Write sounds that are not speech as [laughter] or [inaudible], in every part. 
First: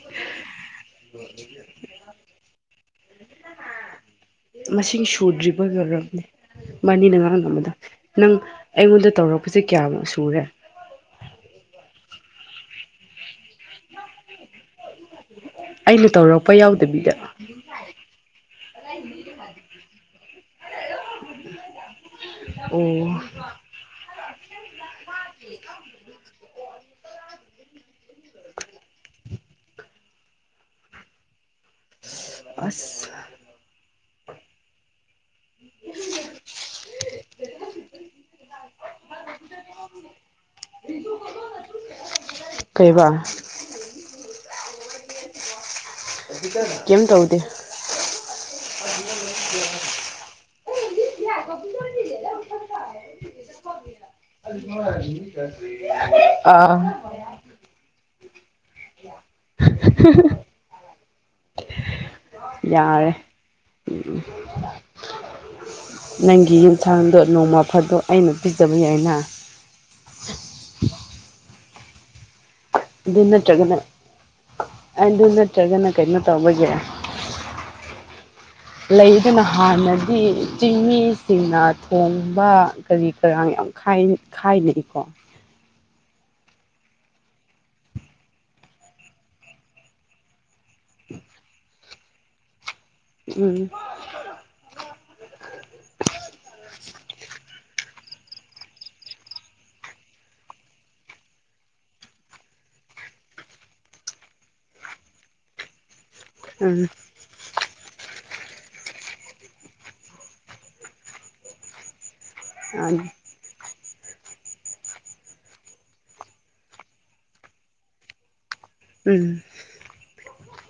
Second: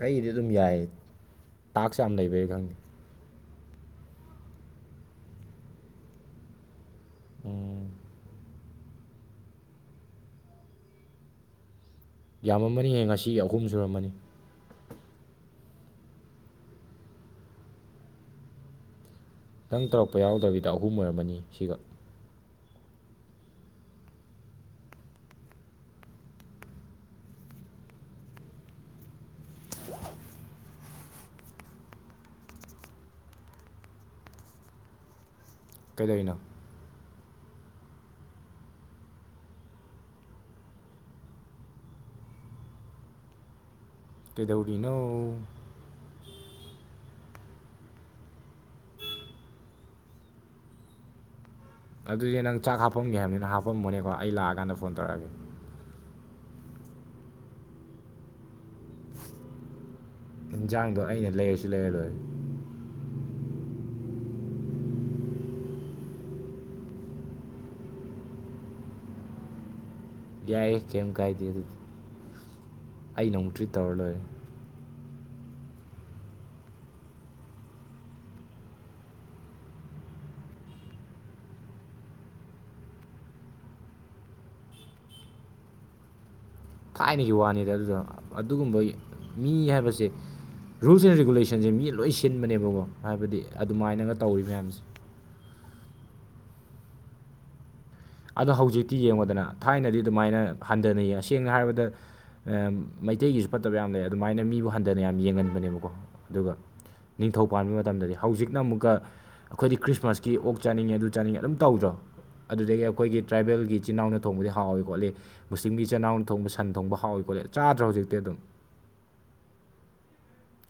ꯑꯩꯒꯤꯗꯤ ꯑꯗꯨꯝ ꯌꯥꯏꯌꯦ ꯇꯥꯛꯁ ꯌꯥꯝ ꯂꯩꯕꯩ ꯈꯪꯗꯦ ꯃꯁꯤꯡ ꯁꯨꯗ꯭ꯔꯤꯕ [unintelligible] ꯃꯥꯅꯤ ꯅ ꯉꯥꯡ ꯅꯝꯕꯗ ꯅꯪ ꯑꯩꯉꯣꯟꯗ ꯇꯧꯔꯛꯄꯁꯦ ꯀꯌꯥꯃꯨꯛ ꯁꯨꯔꯦ ꯌꯥꯝꯃ ꯃꯅꯤꯍꯦ ꯉꯁꯤ ꯑꯍꯨꯝ ꯁꯨꯔꯝꯃꯅꯤ ꯑꯩꯅ ꯇꯧꯔꯛꯄ ꯌꯥꯎꯗꯕꯤꯗ [unintelligible] ꯅꯪ ꯇꯧꯔꯛꯄ ꯌꯥꯎꯗꯕꯤꯗ ꯑꯍꯨꯝ ꯑꯣꯏꯔꯝꯃꯅꯤ ꯁꯤꯒ ꯑꯣ [unintelligible] ꯑꯁ ꯀꯩꯗꯧꯏꯅꯣ ꯀꯩꯕꯥ ꯀꯗꯧꯔꯤꯅꯣ ꯀꯦꯝ ꯇꯧꯗꯦ [unintelligible] ꯑꯗꯨꯗꯤ ꯅꯪ ꯆꯥꯛ ꯍꯥꯞꯄꯝꯒꯦ ꯍꯥꯏꯕꯅꯤꯅ ꯍꯥꯄꯝꯕꯅꯦꯀꯣ ꯑꯩ ꯂꯥꯛꯑꯀꯥꯟꯗ ꯐꯣꯟ ꯇꯧꯔꯛꯑꯒꯦ ꯑꯥ [unintelligible] [unintelligible] ꯌꯦꯟꯖꯥꯡꯗꯣ ꯑꯩꯅ ꯂꯩꯔꯁꯨ ꯂꯩꯔꯂꯣꯏꯔꯦ ꯌꯥꯔꯦ ꯅꯪꯒꯤ ꯏꯟꯁꯥꯡꯗꯣ ꯅꯣꯡꯃ ꯐꯗꯣꯛ ꯑꯩꯅ ꯄꯤꯖꯕ ꯌꯥꯏꯅ ꯌꯥꯏꯌꯦ ꯀꯝ ꯀꯥꯏꯗꯦ ꯑꯗꯨꯗꯤ ꯑꯗꯨ ꯑꯩꯅ ꯑꯃꯨꯛ ꯇ꯭ꯔꯤꯠ ꯅꯠꯇ꯭ꯔꯒꯅ ꯇꯧꯔ ꯂꯣꯏꯔꯦ ꯑꯗꯨ ꯅꯠꯇ꯭ꯔꯒꯅ ꯀꯩꯅꯣ ꯇꯧꯕꯒꯦ [unintelligible] ꯂꯩ ꯑꯗꯨꯅ ꯍꯥꯟꯅꯗꯤ ꯆꯤꯡꯃꯤꯁꯤꯡꯅ ꯊꯣꯡꯕ ꯀꯔꯤ ꯀꯔꯥꯡ ꯌꯥꯝ ꯈꯥꯏꯟ ꯈꯥꯏꯅꯩꯀꯣ ꯊꯥꯏꯅꯒꯤ ꯋꯥꯅꯤꯗ ꯑꯗꯨꯗꯣ ꯑꯗꯨꯒꯨꯝꯕ ꯃꯤ ꯍꯥꯏꯕꯁꯦ ꯔꯨꯜꯁ ꯑꯦꯟ ꯔꯤꯒꯨꯂꯦꯁꯟꯖꯦ ꯃꯤ ꯂꯣꯏ ꯁꯤꯟꯕꯅꯦꯕꯀꯣ ꯍꯥꯏꯕꯗꯤ ꯎꯝ ꯑꯗꯨꯃꯥꯏꯅꯒ ꯇꯧꯔꯤ ꯃꯌꯥꯝꯁꯦ ꯑꯗꯣ ꯍꯧꯖꯤꯛꯇꯤ ꯌꯦꯡꯉꯣꯗꯅ ꯊꯥꯏꯅꯗꯤ ꯑꯗꯨꯃꯥꯏꯅ ꯍꯟꯗꯥꯅ ꯌꯦꯡ ꯁꯦꯡꯅ ꯍꯥꯏꯔꯕꯗ ꯑꯦꯝ ꯃꯩꯇꯩꯒꯤꯁꯨ ꯐꯠꯇꯕ ꯌꯥꯝ ꯂꯩ ꯑꯗꯨꯃꯥꯏꯅ ꯃꯤꯕꯨ ꯍꯟꯗꯥꯅ ꯌꯥꯝ ꯌꯦꯡꯍꯟꯕꯅꯦꯕꯀꯣ ꯑꯗꯨꯒ ꯎꯝ ꯅꯤꯡꯊꯧ ꯄꯥꯟꯕ ꯃꯇꯝꯗꯗꯤ ꯍꯧꯖꯤꯛꯅ ꯑꯃꯨꯛꯀ ꯑꯈꯣꯏꯗꯤ ꯈ꯭ꯔꯤꯁꯃꯥꯁꯀꯤ ꯑꯣꯛ ꯆꯥꯅꯤꯡꯉꯦ ꯑꯗꯨ ꯆꯥꯅꯤꯡꯉꯦ ꯑꯗꯨꯝ ꯇꯧꯗ꯭ꯔꯣ ꯑꯗꯨꯗꯒꯤ ꯑꯩꯈꯣꯏꯒꯤ ꯇ꯭ꯔꯥꯏꯕꯦꯜꯒꯤ ꯏꯆꯤꯟ ꯏꯅꯥꯎꯅ ꯊꯣꯡꯕꯗꯤ ꯍꯥꯎꯋꯦ ꯈꯣꯠꯂꯤ ꯃꯨꯁꯂꯤꯝꯒꯤ ꯏꯆꯤꯟ ꯅꯥꯎꯅ ꯊꯣꯡꯕ ꯁꯟ ꯊꯣꯡꯕ ꯍꯥꯎꯋꯤ ꯈꯣꯠꯂꯤ ꯆꯥꯗ꯭ꯔꯣ ꯍꯧꯖꯤꯛꯇꯤ ꯑꯗꯨꯝ ꯎꯝ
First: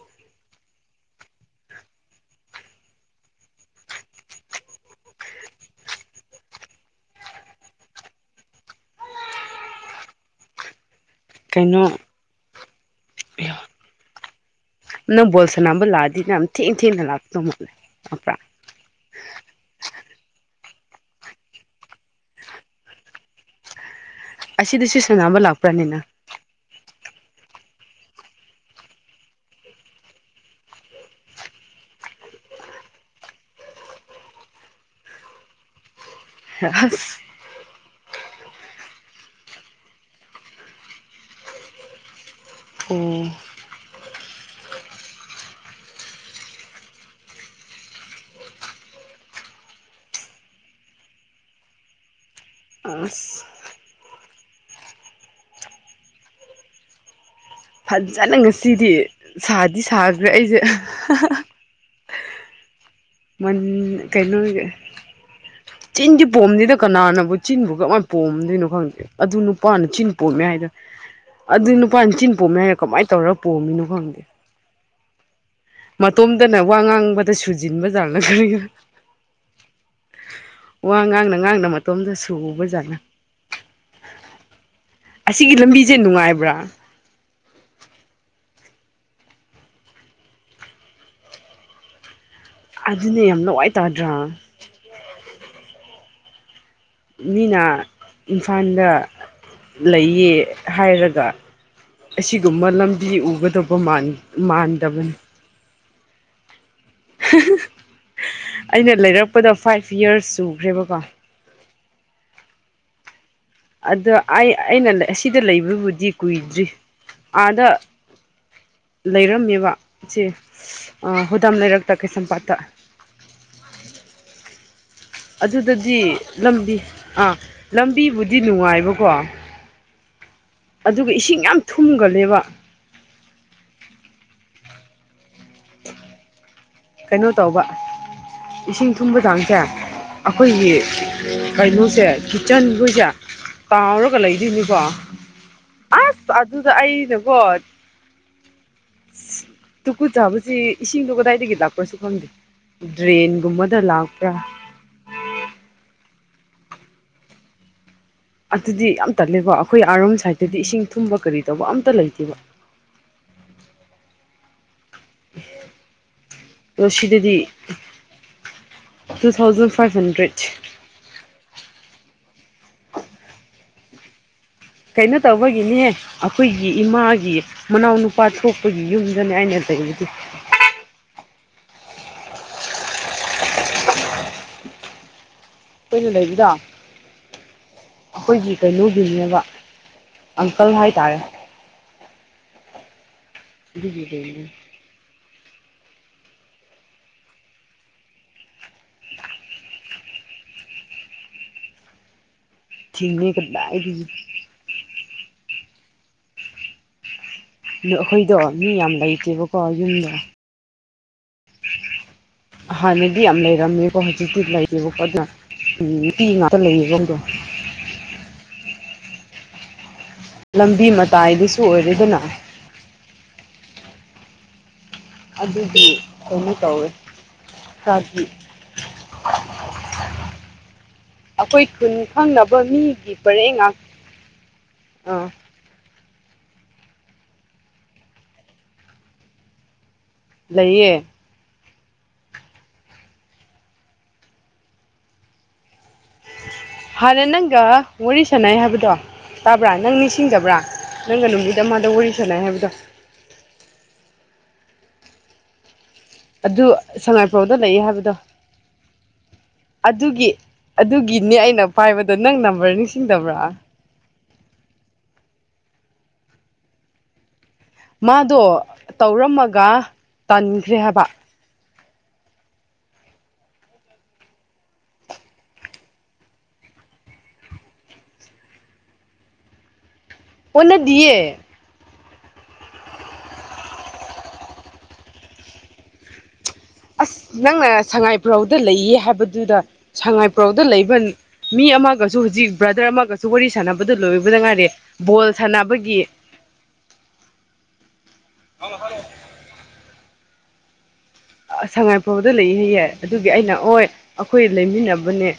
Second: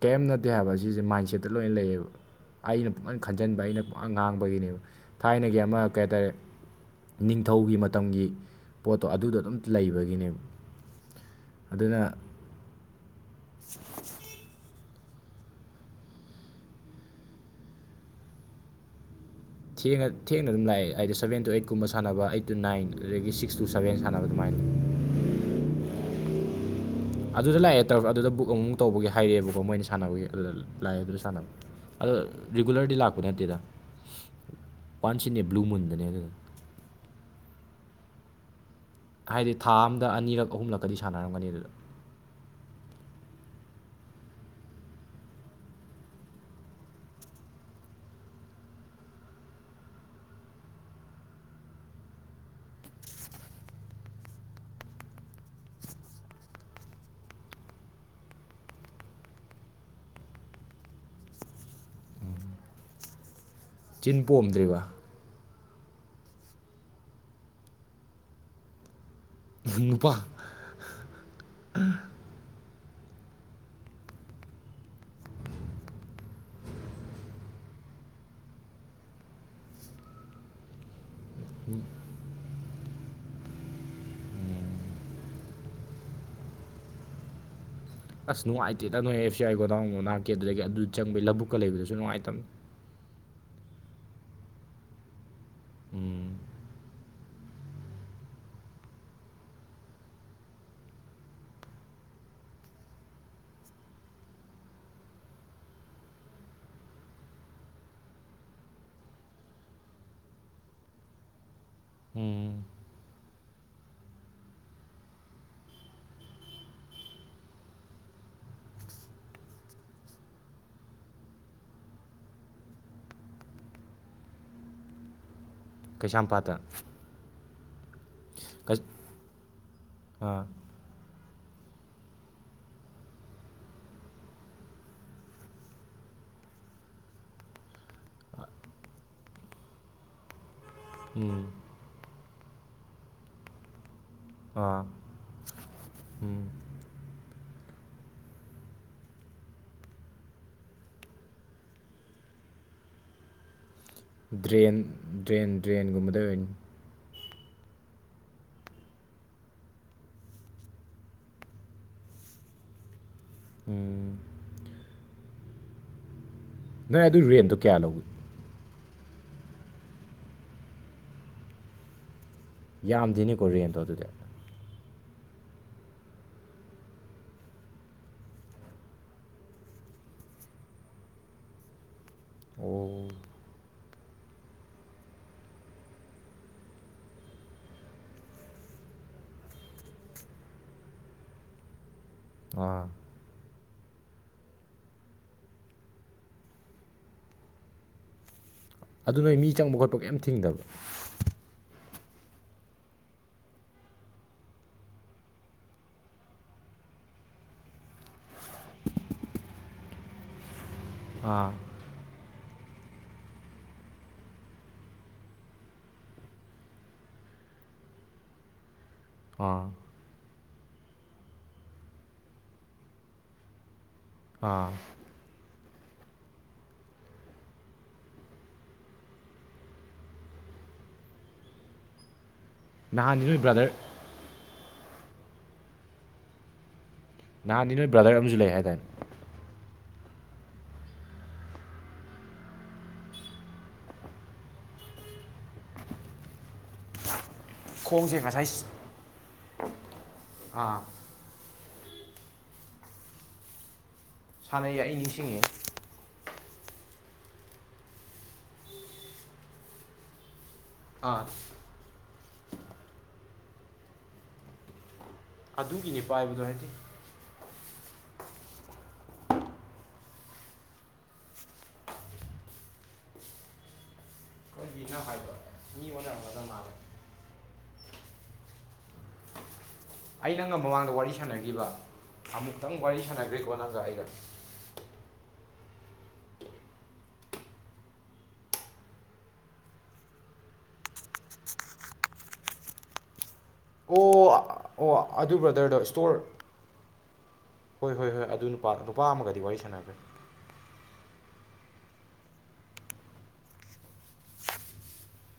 ꯀꯩꯝ ꯅꯠꯇꯦ ꯍꯥꯏꯕ ꯁꯤꯖꯦ ꯃꯥꯏꯟꯁꯦꯠꯇ ꯂꯣꯏ ꯂꯩꯌꯦꯕ ꯑꯩꯅ ꯄꯨꯡꯈꯟ ꯈꯟꯖꯟꯕ ꯑꯩꯅ ꯄꯨꯉꯥꯡ ꯉꯥꯡꯕꯒꯤꯅꯦꯕ ꯊꯥꯏꯅꯒꯤ ꯑꯃ ꯀꯩꯍꯥꯏ ꯇꯥꯔꯦ ꯅꯤꯡꯊꯧꯒꯤ ꯃꯇꯝꯒꯤ ꯄꯣꯠꯇꯣ ꯑꯗꯨꯗ ꯑꯗꯨꯝ ꯂꯩꯕꯒꯤꯅꯦꯕ ꯀꯩꯅꯣ ꯑꯗꯨꯅ [unintelligible] ꯊꯦꯡꯉ ꯊꯦꯡꯅ ꯑꯗꯨꯝ ꯂꯥꯛꯑꯦ ꯍꯥꯏꯗꯤ ꯁꯕꯦꯟ ꯇꯨ ꯑꯩꯠ ꯀꯨꯝꯕ ꯁꯥꯟꯅꯕ ꯑꯩꯠ ꯇꯨ ꯅꯥꯏꯟ ꯑꯗꯒꯤ ꯁꯤꯛꯁ ꯇꯨ ꯁꯕꯦꯟ ꯁꯥꯟꯅꯕ ꯑꯗꯨꯃꯥꯏꯅ ꯁꯤꯁꯤ ꯁꯟꯅꯕ ꯂꯥꯛꯄ꯭ꯔꯥꯅꯦ ꯅꯪ ꯑꯗꯨꯗ ꯂꯥꯛꯑꯦ ꯇꯧꯔ ꯑꯗꯨꯗ ꯕꯨꯛ ꯑꯃꯨꯛ ꯇꯧꯕꯒꯤ ꯍꯥꯏꯔꯛꯑꯦꯕꯀꯣ ꯃꯣꯏꯅ ꯁꯥꯟꯅꯕꯒꯤ ꯑꯗꯨꯗ ꯂꯥꯛꯑꯦ ꯑꯗꯨꯗ ꯁꯥꯟꯅꯕ ꯑꯗꯣ ꯔꯤꯒꯨꯂꯔꯗꯤ ꯂꯥꯛꯄ ꯅꯠꯇꯦꯗ ꯋꯥꯟꯁ ꯏꯟ ꯑꯦ ꯕ꯭ꯂꯨ ꯃꯨꯟꯗꯅꯦ ꯑꯗꯨꯗ [unintelligible] ꯍꯥꯏꯗꯤ ꯊꯥ ꯑꯝꯗ ꯑꯅꯤꯔꯛ ꯑꯍꯨꯝꯂꯛꯀꯗꯤ ꯁꯥꯟꯅꯔꯝꯒꯅꯤ ꯑꯗꯨꯗ ꯑꯣ ꯑꯁ [unintelligible] ꯐꯖꯥꯅ ꯉꯁꯤꯗꯤ ꯁꯥꯗꯤ ꯁꯥꯒ꯭ꯔꯦ ꯑꯩꯖꯦ ꯃꯟ ꯆꯤꯟ ꯀꯩꯅꯣꯒꯤ ꯄꯣꯝꯗ꯭ꯔꯤꯕ ꯆꯤꯟꯗꯤ ꯄꯣꯝꯗꯦꯗ ꯀꯅꯥꯅꯕꯨ ꯆꯤꯟꯕꯨ ꯀꯃꯥꯏꯅ ꯄꯣꯝꯗꯣꯏꯅꯣ ꯈꯪꯗꯦ ꯑꯗꯨ ꯅꯨꯄꯥꯅ ꯆꯤꯟ ꯅꯨꯄꯥ ꯄꯣꯝꯃꯦ ꯍꯥꯏꯗ ꯑꯗꯨ ꯅꯨꯄꯥꯅ ꯆꯤꯟ ꯄꯣꯝꯃꯦꯞ ꯀꯃꯥꯏ ꯇꯧꯔ ꯄꯣꯝꯃꯤꯅꯣ ꯈꯪꯗꯦ [unintelligible] ꯋꯥ ꯉꯥꯡꯅ ꯉꯥꯡꯅ ꯃꯇꯣꯝꯗꯁꯨ ꯇꯨꯕꯖꯥꯠꯂ ꯑꯁꯤꯒꯤ ꯂꯝꯕꯤꯖꯦ ꯅꯨꯡꯉꯥꯏꯕ꯭ꯔꯥ ꯑꯁ ꯅꯨꯡꯉꯥꯏꯇꯦꯗ ꯅꯣꯏ ꯑꯦꯐ ꯁꯤ ꯑꯥꯏ ꯒꯣꯗꯥꯎꯟ ꯅꯥꯛꯀꯦꯗꯨꯗꯒꯤ ꯑꯗꯨ ꯆꯪꯕꯩ ꯂꯧꯕꯨꯛꯀ ꯂꯩꯕꯗꯨꯁꯨꯅꯨꯡꯉꯥꯏꯇꯕꯅꯤ ꯑꯗꯨꯅꯦ ꯌꯥꯝ ꯅꯋꯥꯏꯇꯥꯗ꯭ꯔꯥ ꯎꯝ ꯃꯤꯅꯥ ꯏꯝꯐꯥꯜꯗ ꯂꯩꯌꯦ ꯍꯥꯏꯔꯒ ꯑꯁꯤꯒꯨꯝꯕ ꯂꯝꯕꯤ ꯎꯒꯗꯕ ꯃꯥꯟ ꯃꯥꯟꯗꯕꯅꯤ ꯍꯥꯍꯥ ꯑꯩꯅ ꯂꯩꯔꯛꯄꯗ ꯐꯥꯏꯚ ꯌꯔꯁ ꯁꯨꯈ꯭ꯔꯦꯕꯀꯣ ꯎꯝ ꯑꯗ ꯑꯩ ꯑꯩꯅ ꯂꯩ ꯁꯤꯗ ꯂꯩꯕꯕꯨꯗꯤ ꯀꯨꯏꯗ꯭ꯔꯤ ꯑꯥꯗ ꯂꯩꯔꯝꯅꯦꯕ ꯁꯦ ꯑ ꯍꯨꯗꯥꯝ ꯂꯩꯔꯛꯇ ꯀꯩꯁꯝꯄꯥꯠꯇ ꯑꯗꯨꯗꯗꯤ ꯀꯩꯁꯥꯝꯄꯥꯠꯇ ꯂꯝꯕꯤ ꯑꯥ ꯂꯝꯕꯤꯕꯨꯗꯤ ꯅꯨꯡꯉꯥꯏꯕꯀꯣ ꯑꯥ ꯑꯗꯨꯒ ꯏꯁꯤꯡ ꯌꯥꯝ ꯊꯨꯝꯒꯂꯦꯕ ꯀꯩꯅꯣ ꯇꯧꯕ ꯏꯁꯤꯡ ꯊꯨꯝꯕ ꯆꯥꯡꯁꯦ ꯑꯈꯣꯏꯒꯤ ꯀꯩꯅꯣꯁꯦ ꯀꯤꯠꯆꯟꯈꯣꯏꯁꯦ ꯇꯥꯎꯔꯒ ꯂꯩꯗꯣꯏꯅꯤꯀꯣ ꯑꯥ ꯑꯁ ꯑꯗꯨ ꯑꯗ ꯑꯩꯅꯀꯣ ꯇꯨꯀꯨ ꯆꯥꯕ ꯁꯤ ꯏꯁꯤꯡꯗꯣ ꯀꯗꯥꯏꯗꯒꯤ ꯂꯥꯛꯄ꯭ꯔꯁꯨ ꯈꯪꯗꯦ ꯗ꯭ꯔꯦꯟꯒꯨꯝꯕꯗ ꯂꯥꯛ ꯗ꯭ꯔꯦꯟ ꯗ꯭ꯔꯦꯟ ꯗ꯭ꯔꯦꯟꯒꯨꯝꯕꯗ ꯑꯣꯏꯅꯤ ꯑꯗꯨꯗꯤ ꯌꯥꯝ ꯇꯠꯂꯦꯕꯣ ꯑꯈꯣꯏ ꯑꯥꯔꯣꯝ ꯁꯥꯏꯠꯇꯗꯤ ꯏꯁꯤꯡ ꯊꯨꯝꯕ ꯀꯔꯤ ꯇꯧꯕ ꯑꯝꯇ ꯂꯩꯇꯦꯕ ꯑꯣ ꯅꯣꯏ ꯑꯗꯨ ꯁꯤꯗꯗꯤ ꯔꯦꯟꯇꯣ ꯀꯌꯥ ꯂꯧꯒꯦ ꯇꯨ ꯊꯥꯎꯖꯟ ꯐꯥꯏꯚ ꯍꯟꯗ꯭ꯔꯦꯠ ꯌꯥꯝꯗꯦꯅꯦꯀꯣ ꯔꯦꯟꯗꯣ ꯑꯗꯨꯗꯤ ꯀꯩꯅꯣ ꯇꯧꯕꯒꯤꯅꯤꯍꯦ ꯑꯈꯣꯏꯒꯤ ꯏꯃꯥꯒꯤ ꯃꯅꯥꯎꯅꯨꯄꯥ ꯊꯣꯛꯄꯒꯤ ꯌꯨꯝꯗꯅꯦ ꯑꯩꯅ ꯂꯩꯔꯤꯖꯤ ꯑꯣ ꯀꯨꯏꯅ ꯂꯩꯕꯗꯣ ꯑꯈꯣꯏꯒꯤ ꯀꯩꯅꯣꯒꯤꯅꯦꯕ ꯑꯪꯀꯜ ꯍꯥꯏꯇꯥꯔꯦ ꯑꯥ [inaudible] ꯑꯗꯨ ꯅꯣꯏ ꯃꯤ ꯆꯪꯕ ꯈꯣꯠꯄ ꯀꯦꯝ ꯊꯤꯡꯗꯕ ꯊꯤꯡꯉꯤ ꯀꯗꯥꯏꯗꯒꯤ ꯑꯩꯈꯣꯏꯗꯣ ꯃꯤ ꯌꯥꯝ ꯂꯩꯇꯦꯕꯀꯣ ꯌꯨꯝꯗꯣ ꯑꯥ ꯍꯥꯟꯅꯗꯤ ꯌꯥꯝ ꯂꯩꯔꯝꯃꯦꯕ ꯍꯧꯖꯤꯛꯇꯤ ꯂꯩꯇꯦꯕ ꯑꯗꯨꯅ ꯅꯨꯄꯤ ꯉꯥꯛꯇ ꯂꯩ [inaudible] ꯗꯣ꯫ ꯑꯥ ꯂꯝꯕꯤ ꯃꯇꯥꯏꯗꯨꯁꯨ ꯑꯣꯏꯔꯦꯗꯅ꯫ ꯑꯥ ꯑꯗꯨꯗꯤ ꯀꯩꯅꯣ ꯇꯧꯋꯦ ꯆꯗꯤ ꯑꯩꯈꯣꯏ ꯈꯨꯟ ꯈꯪꯅꯕ ꯃꯤꯒꯤ ꯅꯍꯥꯟꯗꯤ ꯅꯣꯏ ꯄꯔꯦꯡ ꯕ꯭ꯔꯗꯔ ꯉꯥꯛ ꯑꯥ ꯅꯍꯥꯟꯗꯤ ꯅꯣꯏ ꯕ꯭ꯔꯗꯔ ꯑꯃꯖꯨ ꯂꯩ ꯍꯥꯏꯗꯥꯏ ꯂꯩꯌꯦ ꯍꯥꯟꯅ ꯅꯪꯒ ꯈꯣꯡꯁꯦ ꯋꯥꯔꯤ ꯉꯁꯥꯏ ꯁꯥꯟꯅꯩ ꯁ- ꯍꯥꯏꯕꯗꯣ ꯇꯥꯕ꯭ꯔꯥ ꯅꯪ ꯅꯤꯡꯁꯤꯡꯗꯕ꯭ꯔꯥ ꯑꯥ ꯅꯪꯒ ꯅꯨꯃꯤꯠ ꯑꯃꯗ ꯋꯥꯔꯤ ꯁꯥꯟꯅꯩ ꯍꯥꯏꯕꯗꯣ ꯁꯥꯟꯅꯩ ꯑꯩ ꯅꯤꯡꯁꯤꯡꯉꯦ ꯑꯗꯨ ꯁꯉꯥꯏꯄ꯭ꯔꯥꯎꯗ ꯂꯩꯌꯦ ꯍꯥꯏꯕꯗꯣ ꯑꯗꯨꯒꯤ ꯑꯥ ꯑꯗꯨꯒꯤꯅꯦ ꯑꯩꯅ ꯄꯥꯏꯕꯗꯣ ꯅꯪ ꯅꯝꯕꯔ ꯅꯤꯡꯁꯤꯡꯗꯕ꯭ꯔꯥ ꯑꯗꯨꯒꯤꯅꯤ ꯄꯥꯏꯕꯗꯣ ꯍꯥꯏꯗꯤ ꯃꯥꯗꯣ ꯇꯧꯔꯝꯃꯒ ꯇꯟꯈ꯭ꯔꯦ ꯍꯥꯏꯕ ꯕꯤꯅ ꯍꯥꯏꯕ ꯃꯤ ꯑꯣꯗ ꯑꯃꯗ ꯃꯥꯜꯂꯦ ꯑꯩ ꯅꯪꯒ ꯃꯃꯥꯡꯗ ꯋꯥꯔꯤ ꯑꯣꯟꯅꯗꯤꯌꯦ ꯁꯥꯟꯅꯈꯤꯕ ꯑꯃꯨꯛꯇꯪ ꯋꯥꯔꯤ ꯁꯥꯟꯅꯈ꯭ꯔꯦꯀꯣ ꯅꯪꯒ ꯑꯩꯒ ꯑꯁ ꯅꯪꯅ ꯁꯉꯥꯏꯄ꯭ꯔꯧꯗ ꯂꯩꯌꯦ ꯍꯥꯏꯕꯗꯨꯗ ꯁꯉꯥꯏꯄ꯭ꯔꯧꯗ ꯂꯩꯕ ꯃꯤ ꯑꯃꯒꯁꯨ ꯍꯧꯖꯤꯛ ꯕ꯭ꯔꯗꯔ ꯑꯃꯒꯁꯨ ꯋꯥꯔꯤ ꯁꯥꯟꯅꯕ ꯑꯣ ꯑꯣ ꯑꯗꯨ ꯕ꯭ꯔꯗꯔꯗꯣ ꯁꯇꯣꯔ ꯍꯣꯏ ꯍꯣꯏ ꯍꯣꯏ ꯑꯗꯨ ꯅꯨꯄꯥ ꯅꯨꯄꯥ ꯑꯃꯒꯗꯤ ꯋꯥꯔꯤ ꯁꯥꯟꯅꯒ꯭ꯔꯦ ꯁꯉꯥꯏꯄꯨꯔꯧꯗ ꯂꯩꯍꯌꯦ ꯑꯗꯨꯒꯤ ꯑꯩꯅ ꯑꯣꯏ ꯑꯩꯈꯣꯏ ꯂꯩꯃꯤꯟꯅꯕꯅꯦ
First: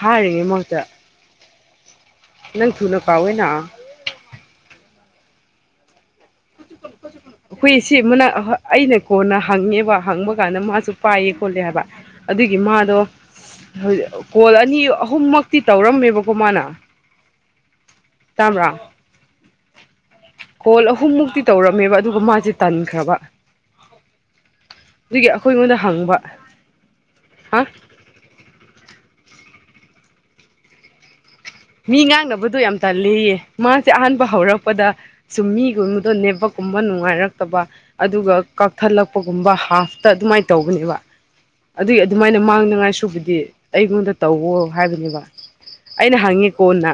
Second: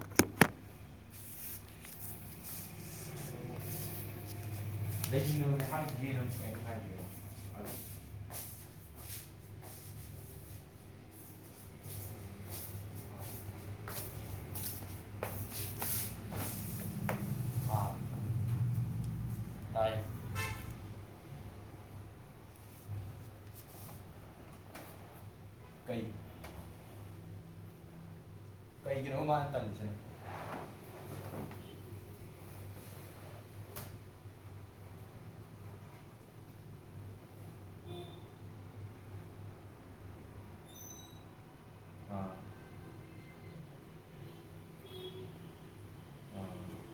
ꯍꯥꯏꯔꯤꯃꯠꯇ ꯅꯪ ꯊꯨꯅ ꯀꯥꯎꯑꯦꯅ [inaudible] ꯍꯨꯏꯁꯤ ꯃꯨꯅꯥ ꯑꯩꯅ ꯀꯣꯟꯅ ꯍꯪꯉꯦꯕ ꯍꯪꯕ ꯀꯥꯟꯗ ꯃꯥꯁꯨ ꯄꯥꯏꯌꯦ ꯈꯣꯠꯂꯦ ꯍꯥꯏꯕ ꯑꯗꯨꯒꯤ ꯃꯥꯗꯣ ꯀꯣꯜ ꯑꯅꯤ ꯑꯍꯨꯝꯃꯛꯇꯤ ꯇꯧꯔꯝꯃꯦꯕꯀꯣ ꯃꯥꯅ ꯑꯥ ꯇꯕ꯭ꯔꯥ ꯇꯥꯏ ꯀꯣꯜ ꯑꯍꯨꯝꯃꯨꯛꯇꯤ ꯇꯧꯔꯝꯃꯦꯕ ꯑꯗꯨꯒ ꯃꯥꯁꯦ ꯇꯟꯈ꯭ꯔꯕ ꯑꯗꯨꯒꯤ ꯑꯩꯈꯣꯏꯉꯣꯟꯗ ꯀꯩ ꯍꯪꯕ ꯍꯥ [inaudible] ꯃꯤ ꯉꯥꯡꯅꯕꯗꯣ ꯌꯥꯝ ꯇꯜꯂꯤꯌꯦ ꯃꯥꯁꯦ ꯑꯍꯥꯟꯕ ꯍꯧꯔꯛꯄꯗ ꯁꯨꯝ ꯃꯤꯒꯨꯝꯕꯗꯣ ꯅꯦꯕꯀꯨꯝꯕ ꯅꯨꯡꯉꯥꯏꯔꯛꯇꯕ ꯑꯗꯨꯒ ꯀꯛꯊꯠꯂꯛꯄꯒꯨꯝꯕ ꯍꯥꯐꯇ ꯑꯗꯨꯃꯥꯏꯅ ꯇꯧꯕꯅꯦꯕ ꯑꯗꯨꯒꯤ ꯑꯗꯨꯃꯥꯏꯅ ꯃꯥꯡꯅꯤꯉꯥꯏ ꯁꯨꯕꯨꯗꯤ ꯑꯩꯉꯣꯟꯗ ꯇꯧꯋꯣ ꯍꯥꯏꯕꯅꯦꯕ ꯑꯩꯅ ꯍꯪꯉꯦ ꯀꯣꯟꯅ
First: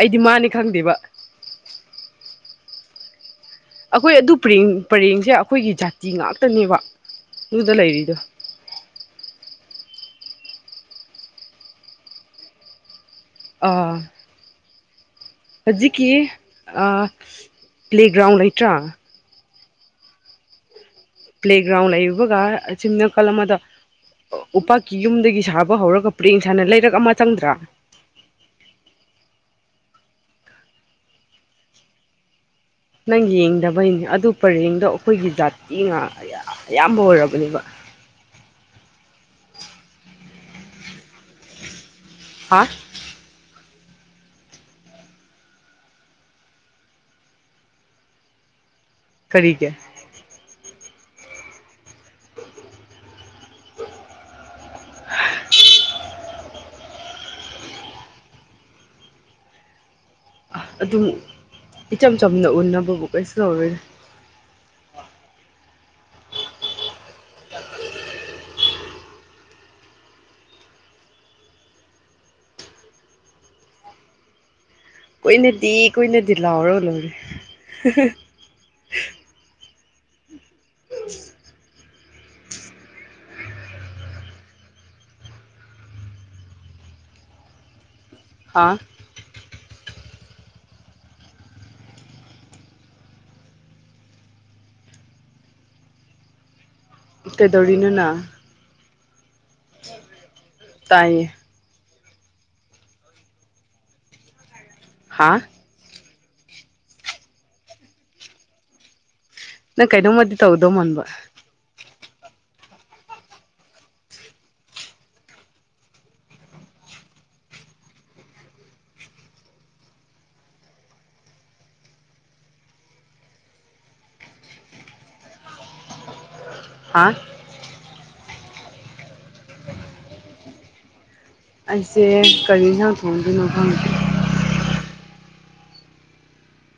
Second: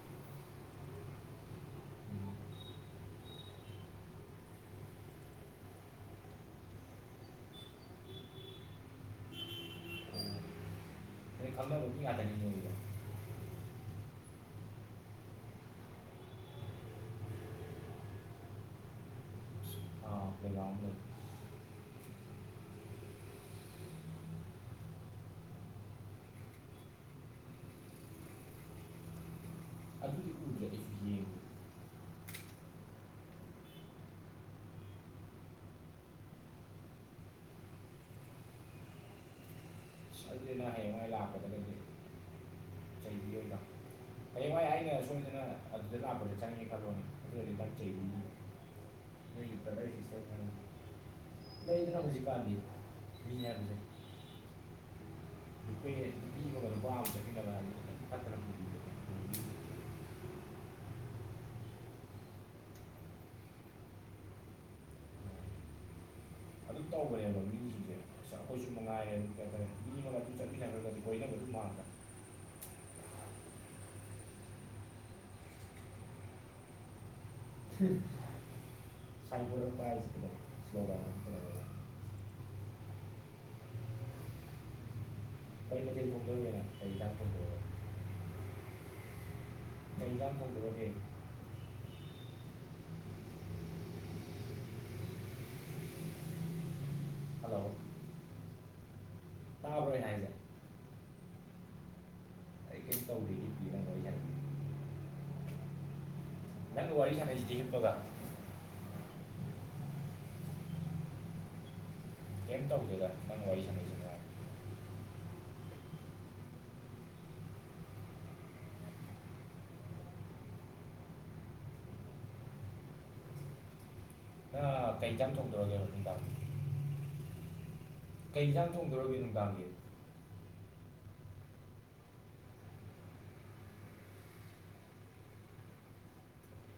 ꯑꯩꯗꯤ ꯃꯥꯅꯦ ꯈꯪꯗꯦꯕ ꯑꯩꯈꯣꯏ ꯑꯗꯨ ꯄꯔꯦꯡ ꯄꯔꯦꯡꯁꯦ ꯑꯩꯈꯣꯏꯒꯤ ꯖꯥꯇꯤ ꯉꯥꯛꯇꯅꯦꯕ ꯑꯗꯨꯗ ꯂꯩꯔꯤꯗꯣ [inaudible] ꯑꯥ ꯍꯧꯖꯤꯛꯀꯤ ꯑ ꯄ꯭ꯂꯦꯒ꯭ꯔꯥꯎꯟ ꯂꯩꯇ꯭ꯔꯥ ꯑꯥ ꯄ꯭ꯂꯦꯒ꯭ꯔꯥꯎꯟ ꯂꯣ ꯄ꯭ꯂꯦꯒ꯭ꯔꯥꯎꯟ ꯂꯩꯕꯒ ꯑ ꯑꯁꯤꯤꯝ ꯅꯥꯀꯜ ꯑꯃꯗ ꯎꯄꯥꯛꯀꯤ ꯌꯨꯝꯗꯒꯤ ꯁꯥꯕ ꯍꯧꯔꯒ ꯄꯨꯔꯛꯦꯡ ꯁꯥꯥꯟꯅ ꯂꯩꯔꯛ ꯑꯃ ꯆꯪꯗ꯭ꯔꯥ ꯑꯗꯨꯗꯤ ꯀꯔꯤ ꯍꯝ ꯅꯪ ꯌꯦꯡꯗꯕꯩꯅꯦ ꯑꯗꯨ ꯄꯔꯦꯡꯗꯣ ꯑꯩꯈꯣꯏꯒꯤ ꯖꯥꯇꯤ ꯉ ꯑꯌꯥꯝꯕ ꯑꯣꯏꯔꯕꯅꯦꯕ ꯑꯗꯨꯗꯤꯅ ꯍꯌꯦꯡ ꯑꯩ ꯂꯥꯛꯀꯗꯗꯒꯤꯗꯤ ꯍꯥ [unintelligible] ꯚꯏ ꯑꯩꯅ ꯁꯣꯏꯗꯅ ꯑꯗꯨꯗ ꯂꯥꯛꯄꯗ ꯆꯪꯉꯦ ꯈꯜꯂꯣꯅꯦ ꯅꯣꯏꯒꯤ ꯀꯔꯤꯒꯦ ꯕ꯭ꯔꯗꯔ ꯂꯩꯗꯅ ꯍꯧꯖꯤꯛꯀꯥꯟꯗꯤ [unintelligible] ꯅꯨꯄꯤ [inaudible] [unintelligible] [unintelligible] ꯑ ꯑꯗꯨꯝ ꯏꯆꯝ ꯆꯝꯅ ꯎꯟꯅꯅꯕꯕꯨ ꯀꯩꯁꯨ ꯂꯧꯔꯣꯏꯁ ꯑꯗꯨ ꯇꯧꯕꯅꯦꯕ ꯃꯤꯒꯤꯁꯨ ꯀ ꯃꯉꯥꯏꯌꯦ ꯀꯩꯔꯦ ꯃꯤ ꯑꯃꯒ ꯑꯗꯨꯝ ꯆꯠꯃꯤꯟꯅ ꯍꯥꯏꯔꯒꯗꯤ ꯀꯣꯏꯅꯕ ꯑꯗꯨꯝ ꯃꯥꯟꯥꯟꯕ ꯀꯨꯏꯅꯗꯤ ꯀꯨꯏꯅꯗꯤ ꯂꯥꯎꯔꯣ ꯂꯧꯔꯦ ꯁꯥꯏ ꯍꯥꯏ ꯁꯀ ꯀꯩꯅꯗꯤ ꯃ ꯂꯩꯔꯥꯛꯦ [unintelligible] ꯍꯥꯥ ꯖꯥ ꯐꯟ ꯑꯣꯏꯦ ꯍꯜꯂꯣ ꯀꯩꯗꯧꯔꯤꯅꯅ ꯇꯥꯕ꯭ꯔꯣ ꯑꯩꯅ ꯍꯥꯏꯁꯦ ꯇꯥꯏꯌꯦ ꯀ ꯇꯧꯕꯤ ꯏꯔꯉꯣꯏ ꯌꯥꯅꯤ ꯍꯥ ꯅꯪꯅ ꯋꯥꯔꯤ ꯁꯥꯟꯥꯏꯁꯤꯗꯤ ꯍꯕꯒ ꯅꯪ ꯀꯩꯅꯣꯧꯃꯗꯤ ꯇꯧꯗꯧꯥꯟꯕ ꯀꯩꯅ ꯇꯧꯗꯦꯗ ꯅꯪ ꯋꯥꯔꯤ ꯁꯥꯟꯅꯩꯁꯤꯅꯉꯥꯏ ꯅꯪ ꯀꯩ ꯆ ꯊꯣꯛꯇꯣꯔꯣꯒꯦꯔꯣ ꯗꯥ ꯍꯥꯥ ꯀꯩ ꯌꯦꯟꯁꯥꯡ ꯆꯣꯡꯗꯣꯔꯣꯒꯦ ꯅꯨꯡꯗꯥꯡꯒꯤ ꯑꯩꯁꯦ ꯀꯔꯤ ꯌꯦꯟꯁꯥꯡ ꯊꯣꯡꯗꯣꯏꯅꯣ ꯈꯪꯗꯦ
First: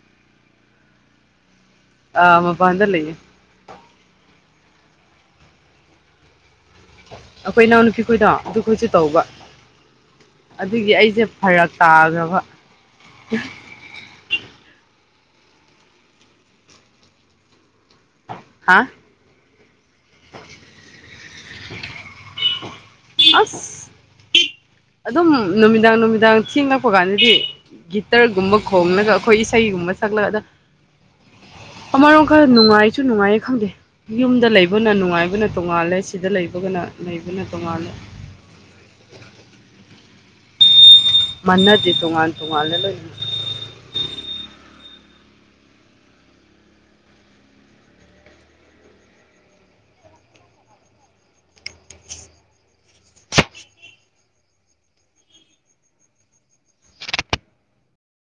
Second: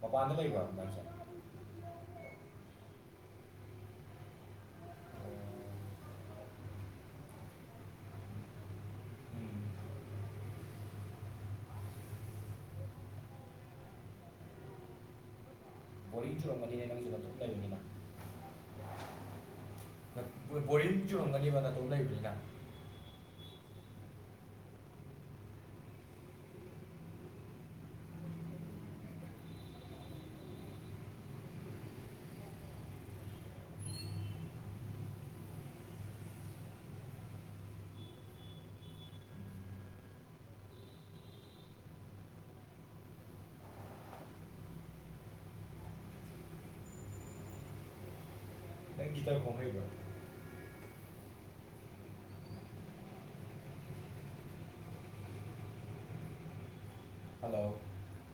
ꯃꯄꯥꯟꯗ ꯂꯩꯕꯁꯔꯦ ꯑꯥ ꯃꯄꯥꯟꯗꯔ ꯂꯩꯦ ꯑꯩꯈꯣꯏ ꯏꯅꯥꯎꯅꯄꯤ ꯈꯣꯏꯗꯣ ꯑꯗꯨ ꯈꯣꯏꯁꯨ ꯇꯧꯕ ꯑꯗꯨꯒꯤ ꯑꯩꯁꯦ ꯐꯔꯛ ꯇꯥꯕ ꯕꯣꯔꯤꯡ ꯆꯨꯔꯝꯒꯅꯤ ꯍꯥ ꯅꯥꯡꯁꯨ [unintelligible] ꯍꯥꯥ ꯕꯣꯔꯤꯡ ꯆꯔꯝꯒꯅꯤꯕ ꯅ ꯇꯧ ꯂꯩꯕꯒ ꯑꯁ [inaudible] ꯑꯗꯨꯝ ꯅꯨꯃꯤꯗꯥꯡ ꯅꯨꯃꯤꯗꯥꯡ ꯊꯦꯡꯂꯛꯄ ꯀꯥꯟꯗꯗꯤ ꯒꯤꯇꯔꯒꯨꯝꯕ ꯈꯣꯡꯅꯒ ꯑꯩꯈꯣꯏ ꯏꯁꯩꯒꯨꯝꯕ ꯁꯛꯂꯒꯗ ꯑꯃꯔꯣꯝꯀꯔ ꯅꯨꯡꯉꯥꯏꯁꯨ ꯅꯨꯡꯉꯥꯏꯌꯦ ꯈꯪꯗꯦ ꯌꯨꯝꯗ ꯂꯩꯕꯅ ꯅꯨꯡꯉꯥꯏꯕꯅ ꯇꯣꯡꯉꯥꯜꯂꯦ ꯁꯤꯗ ꯂꯩꯕꯒꯅ ꯂꯩꯕꯅ ꯇꯣꯡꯉꯥꯜꯂꯦ [unintelligible] ꯃꯥꯟꯅꯗꯦ ꯇꯣꯉꯥꯟ ꯇꯣꯉꯥꯟꯅ ꯂꯣꯏꯅꯩ ꯑꯩ ꯒꯤꯇꯔ ꯀꯣꯡ ꯍꯩꯕ